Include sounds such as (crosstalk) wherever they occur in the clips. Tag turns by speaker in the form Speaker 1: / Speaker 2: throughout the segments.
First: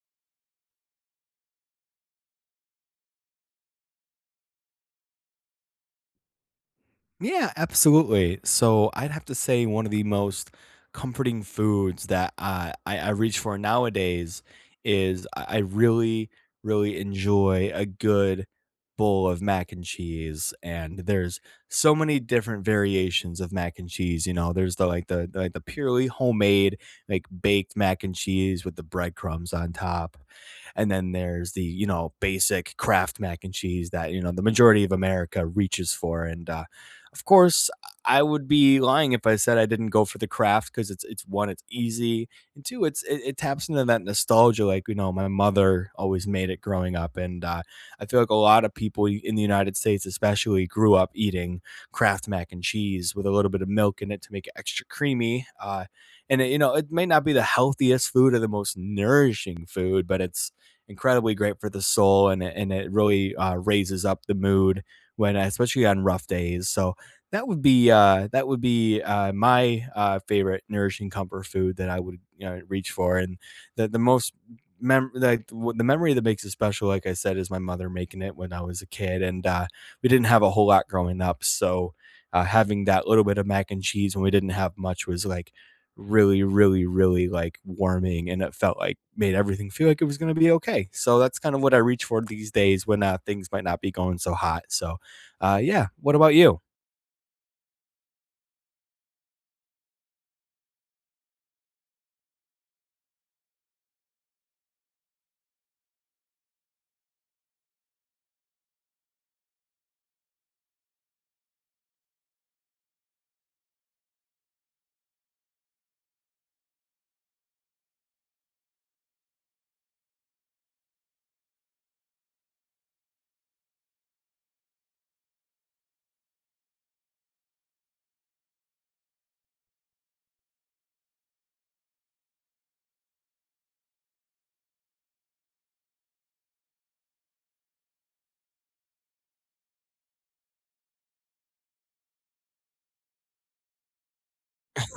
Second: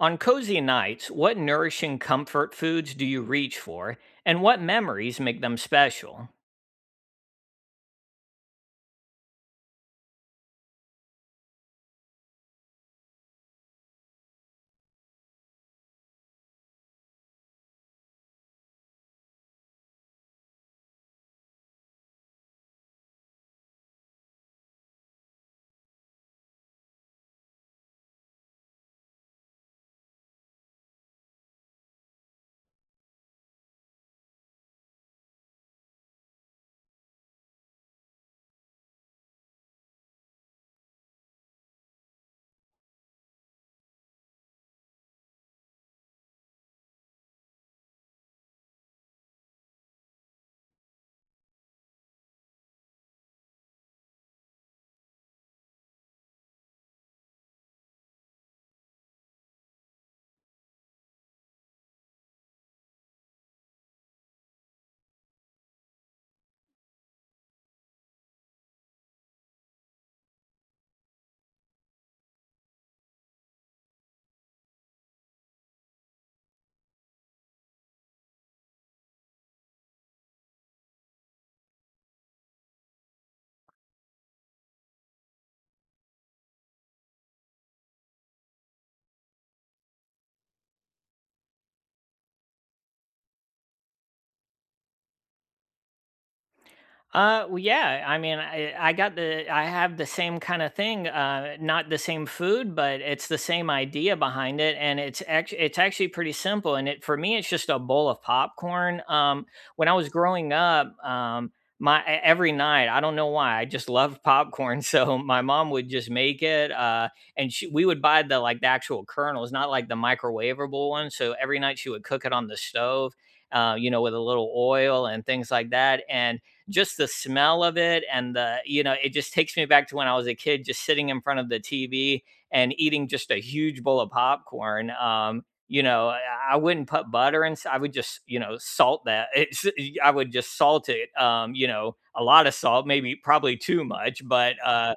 Speaker 1: On cozy nights, what nourishing comfort foods do you reach for, and what memories make them special?
Speaker 2: Yeah, absolutely. So I'd have to say one of the most comforting foods that I reach for nowadays is I really, really enjoy a good bowl of mac and cheese. And there's so many different variations of mac and cheese. You know, there's the, like like the purely homemade, like baked mac and cheese with the breadcrumbs on top. And then there's the, basic craft mac and cheese that, the majority of America reaches for. And of course, I would be lying if I said I didn't go for the craft because it's one, it's easy, and two, it taps into that nostalgia. Like, my mother always made it growing up, and I feel like a lot of people in the United States, especially, grew up eating Kraft mac and cheese with a little bit of milk in it to make it extra creamy. And it may not be the healthiest food or the most nourishing food, but it's incredibly great for the soul, and it really raises up the mood when, especially, on rough days. So that would be my favorite nourishing comfort food that I would reach for, and the most the memory that makes it special, like I said, is my mother making it when I was a kid, and we didn't have a whole lot growing up, so having that little bit of mac and cheese when we didn't have much was like really, really, really like warming, and it felt like made everything feel like it was going to be okay. So that's kind of what I reach for these days when things might not be going so hot. So, yeah. What about you?
Speaker 1: Well, yeah. I mean, I have the same kind of thing. Not the same food, but it's the same idea behind it, and it's actually pretty simple. And it for me, it's just a bowl of popcorn. When I was growing up, every night, I don't know why, I just loved popcorn. (laughs) So my mom would just make it, and we would buy the like the actual kernels, not like the microwavable ones. So every night she would cook it on the stove, you know, with a little oil and things like that, and just the smell of it and the you know it just takes me back to when I was a kid, just sitting in front of the TV and eating just a huge bowl of popcorn. I wouldn't put butter, and I would just, you know, salt that. (laughs) it's I would just salt it. You know, a lot of salt, maybe probably too much, but uh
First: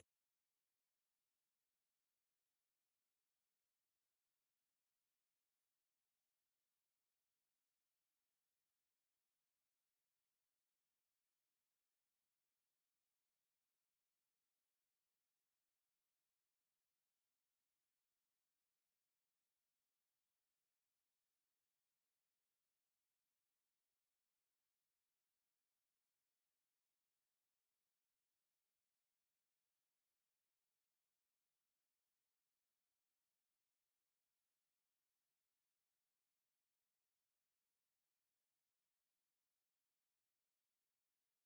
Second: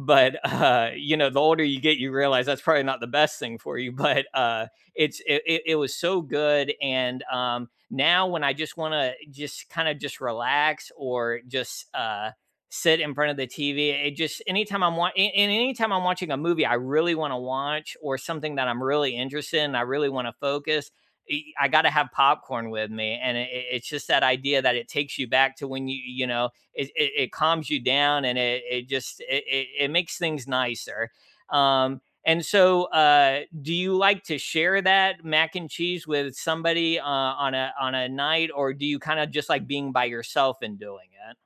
Speaker 1: but uh you know, the older you get, you realize that's probably not the best thing for you. (laughs) but it's it was so good. And now when I just want to just kind of just relax, or just sit in front of the TV, it just anytime I'm watching and anytime I'm watching a movie I really want to watch, or something that I'm really interested in, I really want to focus. I got to have popcorn with me. And it's just that idea that it takes you back to when you know, it calms you down, and it makes things nicer. Um, and so uh, do you like to share that mac and cheese with somebody, on a night, or do you kind of just like being by yourself and doing it?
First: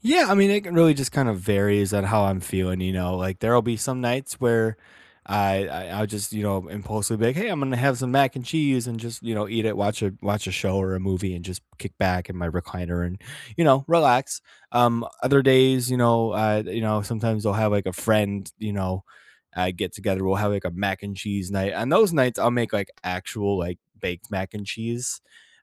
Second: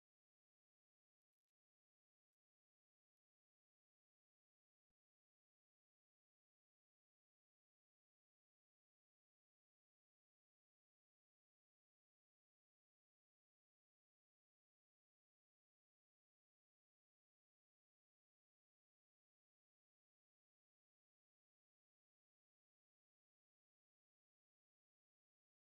Speaker 2: Yeah, I mean, it can really just kind of varies on how I'm feeling. Like there'll be some nights where I'll just, impulsively be like, "Hey, I'm gonna have some mac and cheese and just eat it, watch a show or a movie, and just kick back in my recliner and relax." Other days, sometimes I'll have like a friend, get together. We'll have like a mac and cheese night. On those nights, I'll make like actual like baked mac and cheese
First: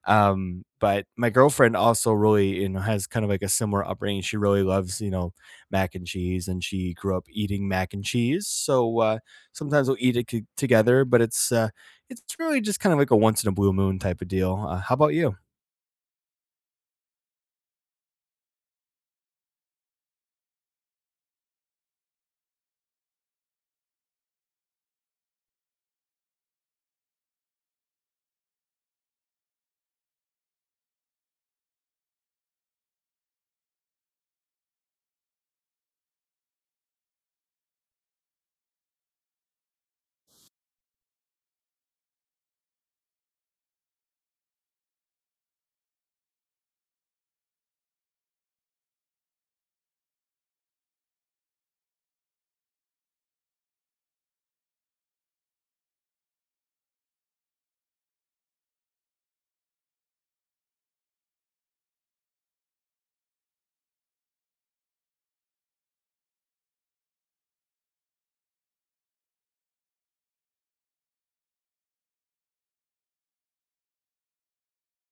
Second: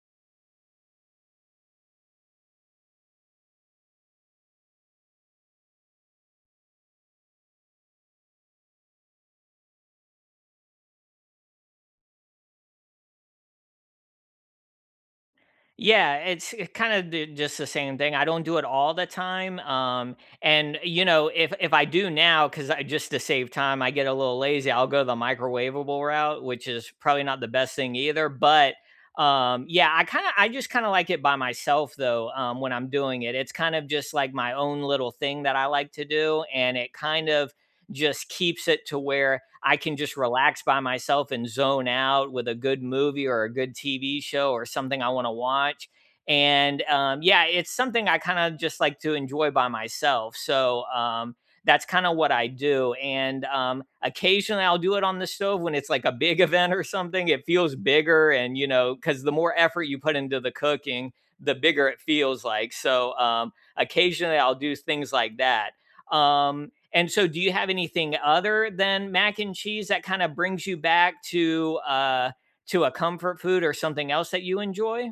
Speaker 2: um, but my girlfriend also really has kind of like a similar upbringing. She really loves mac and cheese, and she grew up eating mac and cheese. So sometimes we'll eat it together, but it's really just kind of like a once in a blue moon type of deal. How about you?
Speaker 1: Yeah, it's kind of just the same thing. I don't do it all the time. And you know, if I do now, because I just to save time, I get a little lazy, I'll go the microwavable route, which is probably not the best thing either. But yeah, I just kind of like it by myself though. When I'm doing it, it's kind of just like my own little thing that I like to do, and it kind of just keeps it to where I can just relax by myself and zone out with a good movie or a good TV show or something I want to watch. And yeah, it's something I kind of just like to enjoy by myself. So that's kind of what I do. And occasionally I'll do it on the stove when it's like a big (laughs) event or something. It feels bigger. And you know, because the more effort you put into the cooking, the bigger it feels like. So occasionally I'll do things like that. Um, and so, do you have anything other than mac and cheese that kind of brings you back to a comfort food or something else that you enjoy?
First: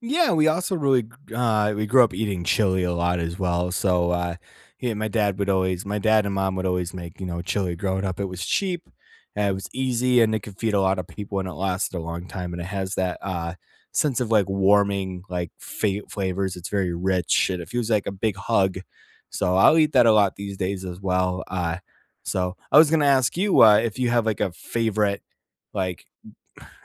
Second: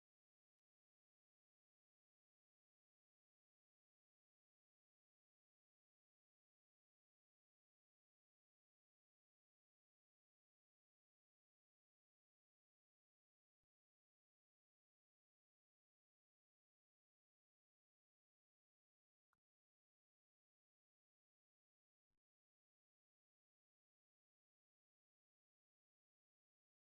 Speaker 2: Yeah, we also really we grew up eating chili a lot as well. So, yeah, my dad and mom would always make chili growing up. It was cheap, it was easy, and it could feed a lot of people and it lasted a long time and it has that sense of like warming like flavors. It's very rich and it feels like a big hug. So I'll eat that a lot these days as well. So I was going to ask you if you have like a favorite, like,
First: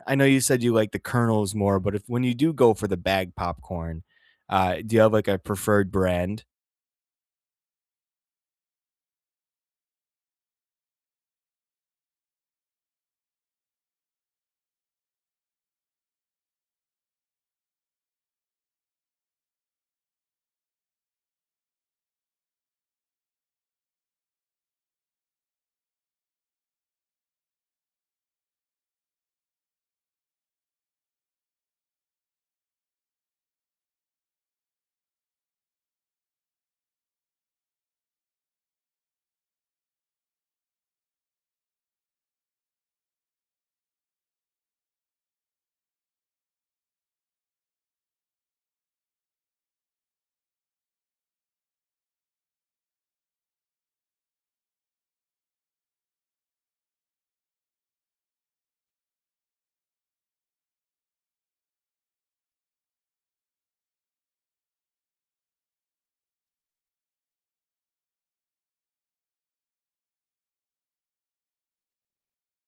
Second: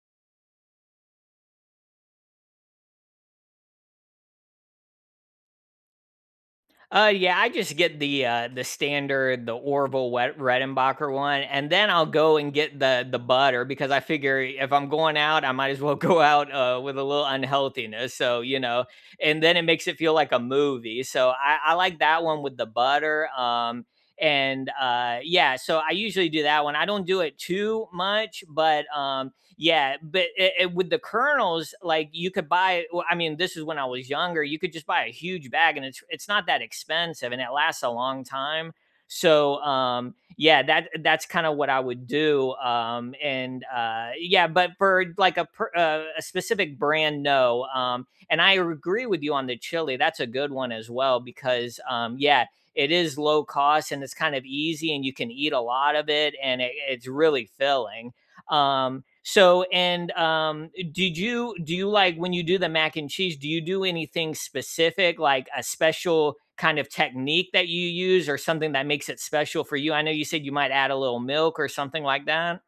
Speaker 2: I know you said you like the kernels more, but if when you do go for the bag popcorn, do you have like a preferred brand?
Speaker 1: Yeah, I just get the standard, the Orville Wet Redenbacher one, and then I'll go and get the butter, because I figure if I'm going out, I might as well (laughs) go out, with a little unhealthiness. So you know, and then it makes it feel like a movie. So I like that one with the butter. And yeah, so I usually do that one. I don't do it too much, but yeah. But with the kernels, like you could buy. Well, I mean, this is when I was younger. You could just buy a huge bag, and it's not that expensive, and it lasts a long time. So yeah, that's kind of what I would do. And yeah, but for like a specific brand, no. And I agree with you on the chili. That's a good one as well, because yeah, it is low cost, and it's kind of easy, and you can eat a lot of it, and it's really filling. So and did you do you like when you do the mac and cheese? Do you do anything specific, like a special kind of technique that you use, or something that makes it special for you? I know you said you might add a little milk or something like that.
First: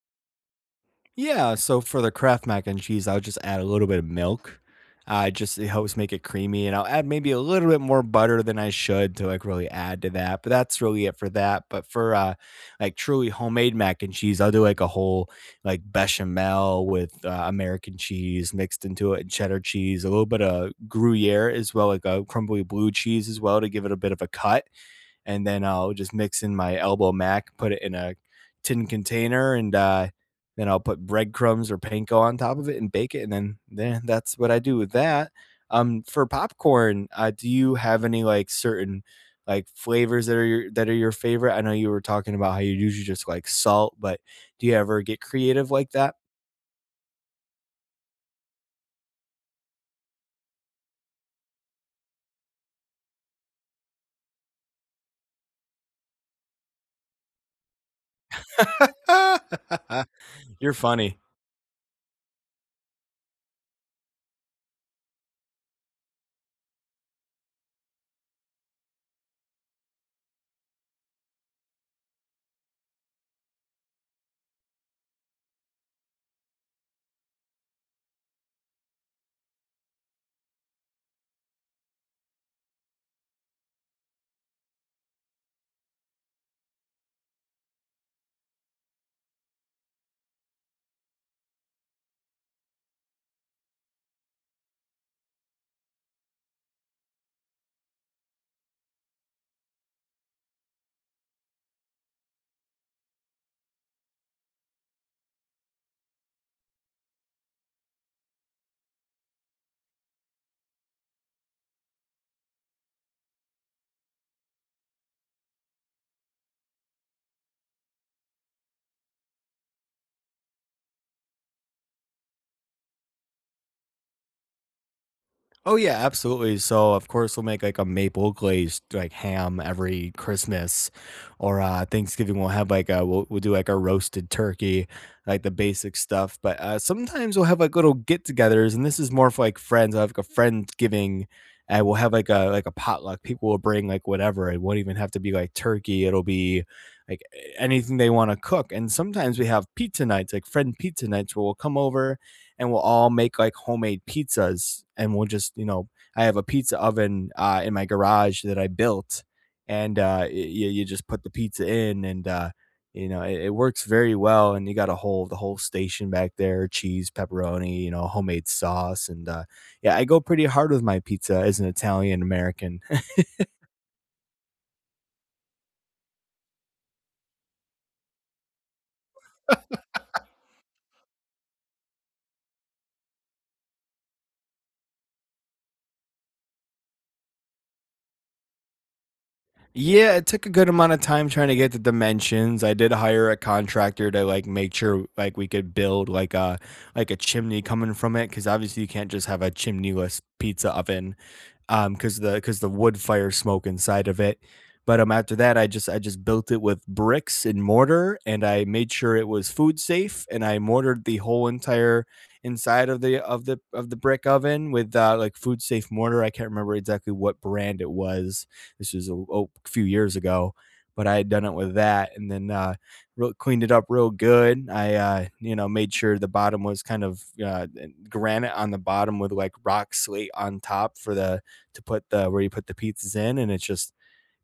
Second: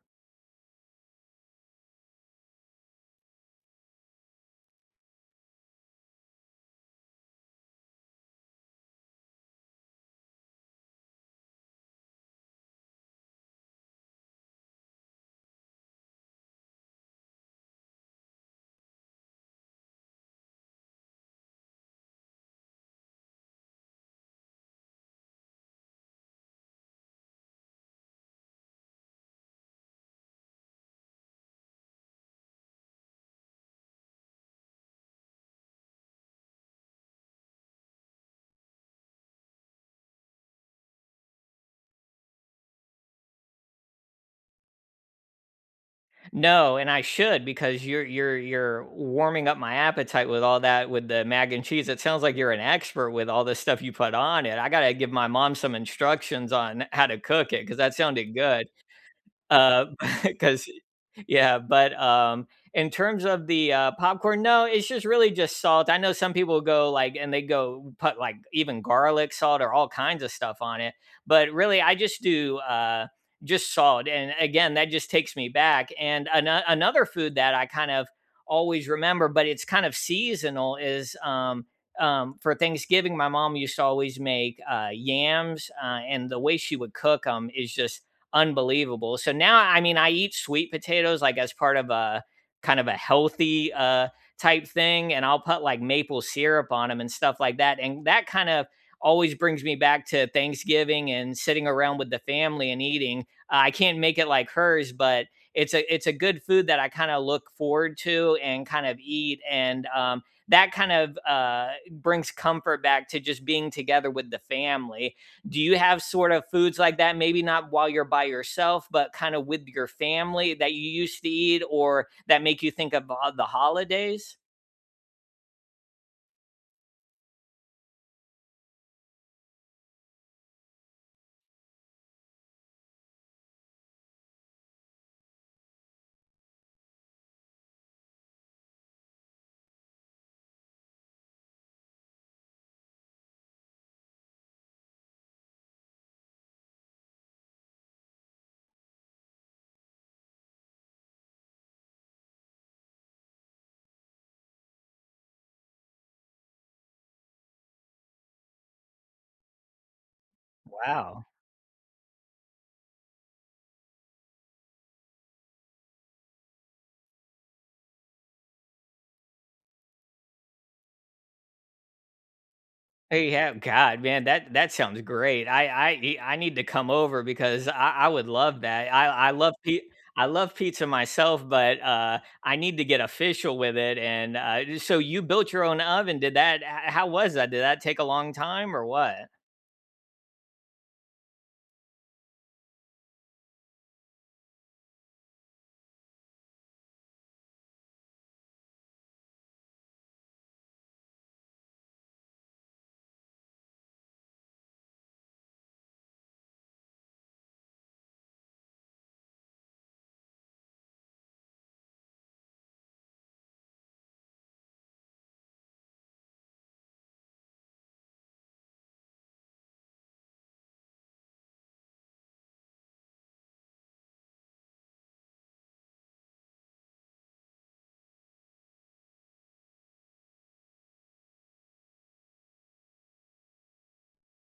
Speaker 2: Yeah, so for the Kraft mac and cheese, I'll just add a little bit of milk. Just it helps make it creamy, and I'll add maybe a little bit more butter than I should to like really add to that. But that's really it for that. But for like truly homemade mac and cheese, I'll do like a whole like bechamel with American cheese mixed into it and cheddar cheese, a little bit of Gruyere as well, like a crumbly blue cheese as well to give it a bit of a cut and then I'll just mix in my elbow mac, put it in a tin container, and then I'll put breadcrumbs or panko on top of it and bake it, and then that's what I do with that. For popcorn, do you have any like certain like flavors that are your favorite? I know you were talking about how you usually just like salt, but do you ever get creative like that?
Speaker 1: No, and I should, because you're warming up my appetite with all that, with the mac and cheese. It sounds like you're an expert with all the stuff you put on it. I gotta give my mom some instructions on how to cook it, because that sounded good.
Speaker 2: (laughs)
Speaker 1: Because
Speaker 2: You're funny.
Speaker 1: (laughs) yeah, but in terms of the popcorn, no, it's just really just salt. I know some people go like, and they go put like even garlic salt or all kinds of stuff on it, but really, I just do just salt. And again, that just takes me back. And another food that I kind of always remember, but it's kind of seasonal, is for Thanksgiving, my mom used to always make yams, and the way she would cook them is just unbelievable. So now, I mean, I eat sweet potatoes like as part of a kind of a healthy type thing, and I'll put like maple syrup on them and stuff like that. And that kind of always brings me back to Thanksgiving and sitting around with the family and eating. I can't make it like hers, but it's a good food that I kind of look forward to and kind of eat. And that kind of brings comfort back to just being together with the family. Do you have sort of foods like that, maybe not while you're by yourself, but kind of with your family that you used to eat, or that make you think of the holidays?
Speaker 2: Oh, yeah, absolutely. So, of course, we'll make like a maple glazed like ham every Christmas, or Thanksgiving we'll have like a we'll do like a roasted turkey, like the basic stuff. But sometimes we'll have like little get-togethers, and this is more for like friends. I have like a friend giving, and we'll have like a potluck. People will bring like whatever. It won't even have to be like turkey. It'll be like anything they want to cook. And sometimes we have pizza nights, like friend pizza nights, where we'll come over and we'll all make like homemade pizzas and we'll just. I have a pizza oven in my garage that I built, and you just put
Speaker 1: Wow.
Speaker 2: the pizza in and it works very well and you got a whole the whole station back there: cheese, pepperoni, homemade sauce, and yeah, I go pretty hard with my pizza as an Italian American.
Speaker 1: Hey, yeah, god man, that that sounds great. I need to come over, because I would love that. I love I love pizza myself, but I need to get official with it. And so you built your own oven. Did that? How was that? Did that take a long time or what?
Speaker 2: Yeah, it took a good amount of time trying to get the dimensions. I did hire a contractor to like make sure like we could build like a chimney coming from it because obviously you can't just have a chimneyless pizza oven because the wood fire smoke inside of it. But after that I just built it with bricks and mortar, and I made sure it was food safe and I mortared the whole entire inside of the of the brick oven with like food safe mortar. I can't remember exactly what brand it was. This was, oh, a few years ago, but I had done it with that, and then cleaned it up real good. I made sure the bottom was kind of granite on the bottom with like rock slate on top for the to put the where you put the pizzas in, and it's just,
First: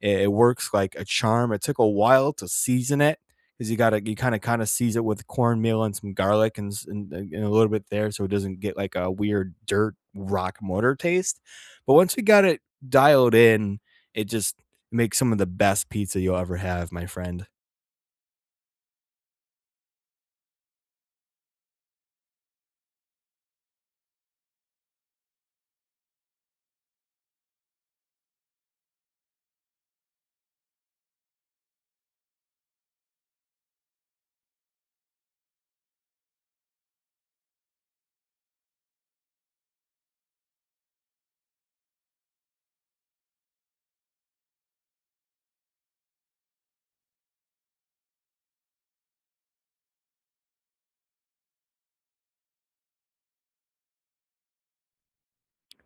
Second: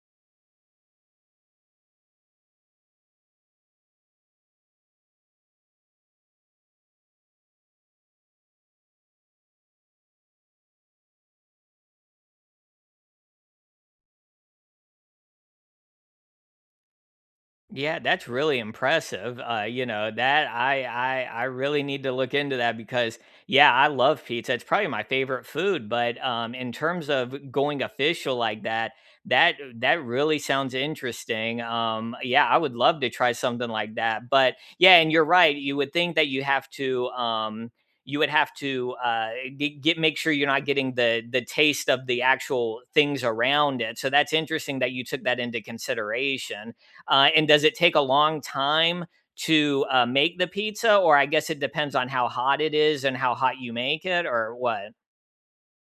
Speaker 2: it works like a charm. It took a while to season it because you kind of season it with cornmeal and some garlic, and a little bit there, so it doesn't get like a weird dirt rock mortar taste. But once we got it dialed in, it just makes some of the best pizza you'll ever have, my friend.
Speaker 1: Yeah, that's really impressive. You know, that I really need to look into that, because yeah, I love pizza. It's probably my favorite food. But in terms of going official like that, that really sounds interesting. Yeah, I would love to try something like that. But yeah, and you're right. You would think that you have to you would have to get make sure you're not getting the taste of the actual things around it. So that's interesting that you took that into consideration. And does it take a long time to make the pizza? Or I guess it depends on how hot it is and how hot you make it, or what?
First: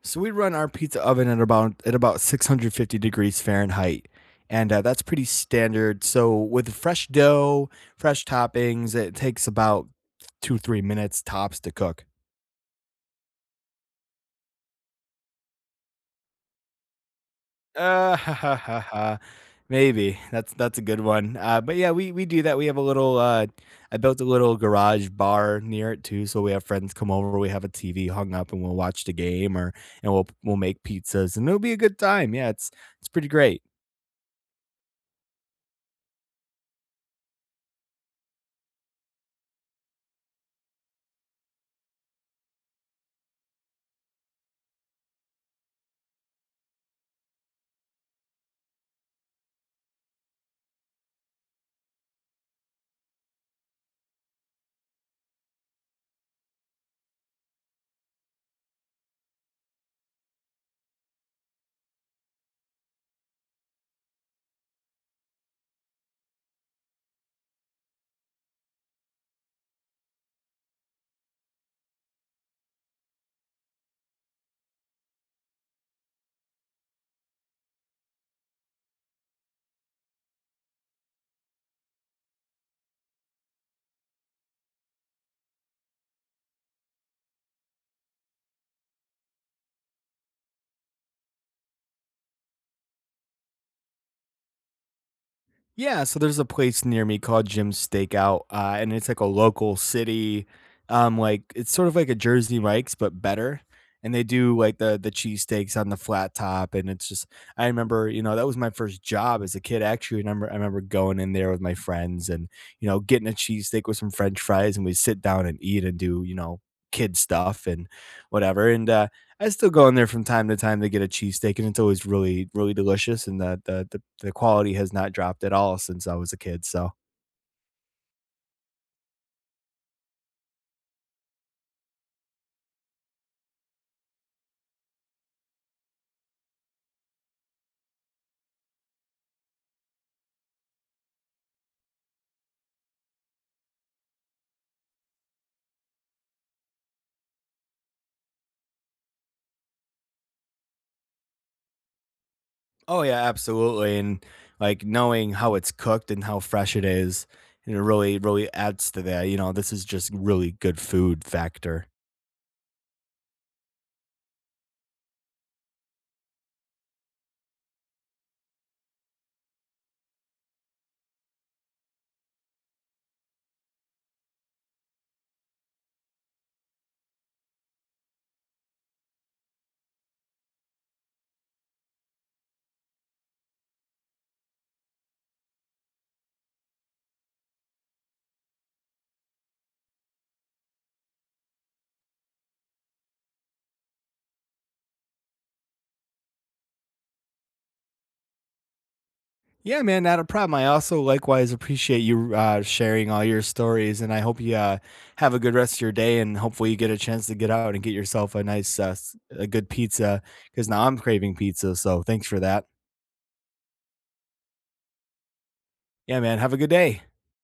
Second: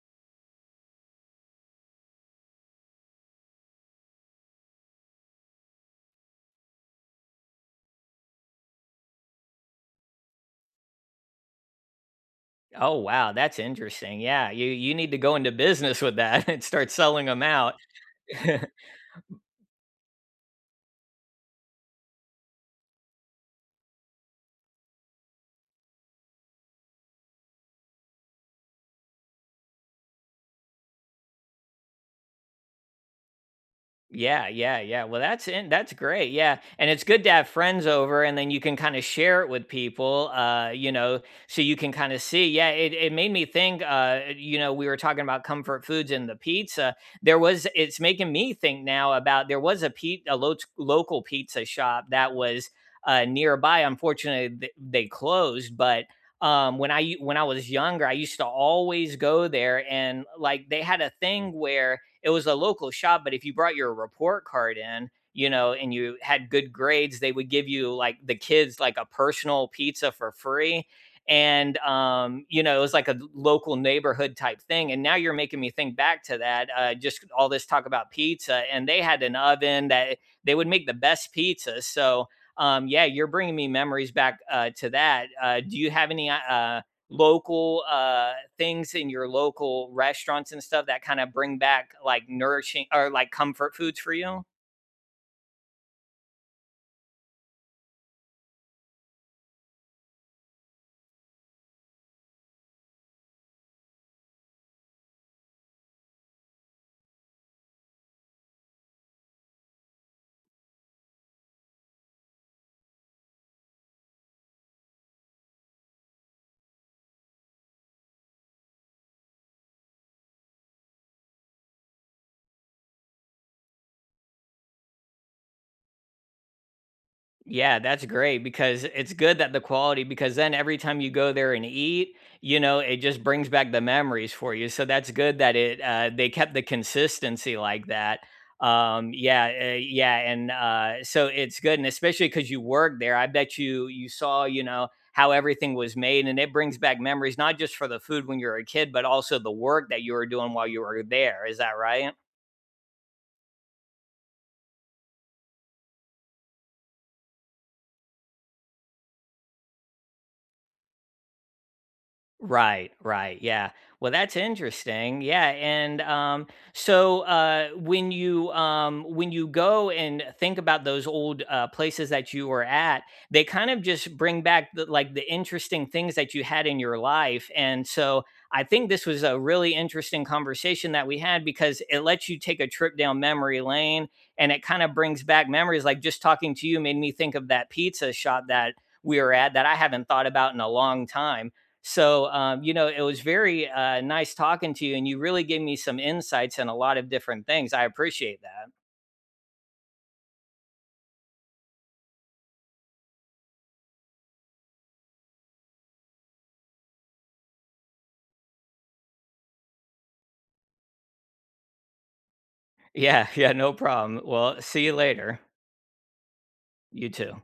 Speaker 2: So we run our pizza oven at about 650 degrees Fahrenheit, and that's pretty standard. So with fresh dough, fresh toppings, it takes about 2-3 minutes tops to cook.
Speaker 1: Oh, wow. That's interesting. Yeah. You need to go into business with that (laughs) and start selling them out.
Speaker 2: (laughs) Ha, ha,
Speaker 1: (laughs)
Speaker 2: ha, ha. Maybe that's a good one. But yeah, we do that. We have a little. I built a little garage bar near it too, so we have friends come over. We have a TV hung up, and we'll watch the game, or and we'll make pizzas, and it'll be a good time. Yeah, it's pretty great.
Speaker 1: Yeah, yeah, yeah. Well, that's great. Yeah. And it's good to have friends over, and then you can kind of share it with people, you know, so you can kind of see. Yeah, it made me think, you know, we were talking about comfort foods and the pizza. There was it's making me think now about there was a local pizza shop that was nearby. Unfortunately, they closed. But when when I was younger, I used to always go there, and like they had a thing where it was a local shop, but if you brought your report card in, you know, and you had good grades, they would give you like the kids like a personal pizza for free. And you know, it was like a local neighborhood type thing. And now you're making me think back to that. Just all this talk about pizza, and they had an oven that they would make the best pizza. So yeah, you're bringing me memories back, to that. Do you have any local things in your local restaurants and stuff that kind of bring back like nourishing or like comfort foods for you?
Speaker 2: Yeah, so there's a place near me called Jim's Steakout, and it's like a local city, like it's sort of like a Jersey Mike's but better. And they do like the cheesesteaks on the flat top, and it's just I remember that was my first job as a kid. Actually, I remember going in there with my friends and getting a cheesesteak with some French fries, and we sit down and eat and do kid stuff and whatever. And I still go in there from time to time to get a cheesesteak, and it's always really, really delicious, and the quality has not dropped at all since I was a kid. So,
Speaker 1: Yeah, that's great, because it's good that the quality, because then every time you go there and eat, you know, it just brings back the memories for you. So that's good that it they kept the consistency like that. Yeah, yeah, and so it's good, and especially cuz you worked there, I bet you you saw, you know, how everything was made, and it brings back memories not just for the food when you were a kid, but also the work that you were doing while you were there. Is that right?
Speaker 2: oh, yeah, absolutely, and, like, knowing how it's cooked and how fresh it is, and it really, really adds to that. This is just really good food factor.
Speaker 1: Right, right. Yeah. Well, that's interesting. Yeah, and so when you go and think about those old places that you were at, they kind of just bring back the, like the interesting things that you had in your life. And so I think this was a really interesting conversation that we had, because it lets you take a trip down memory lane, and it kind of brings back memories. Like just talking to you made me think of that pizza shop that we were at, that I haven't thought about in a long time. So, you know, it was very nice talking to you, and you really gave me some insights and a lot of different things. I appreciate that.
Speaker 2: Yeah, man, not a problem. I also likewise appreciate you sharing all your stories, and I hope you have a good rest of your day, and hopefully you get a chance to get out and get yourself a good pizza, because now I'm craving pizza. So thanks for that.
Speaker 1: Yeah, yeah, no problem. Well, see you later.
Speaker 2: Yeah, man, have a good day.
Speaker 1: You too.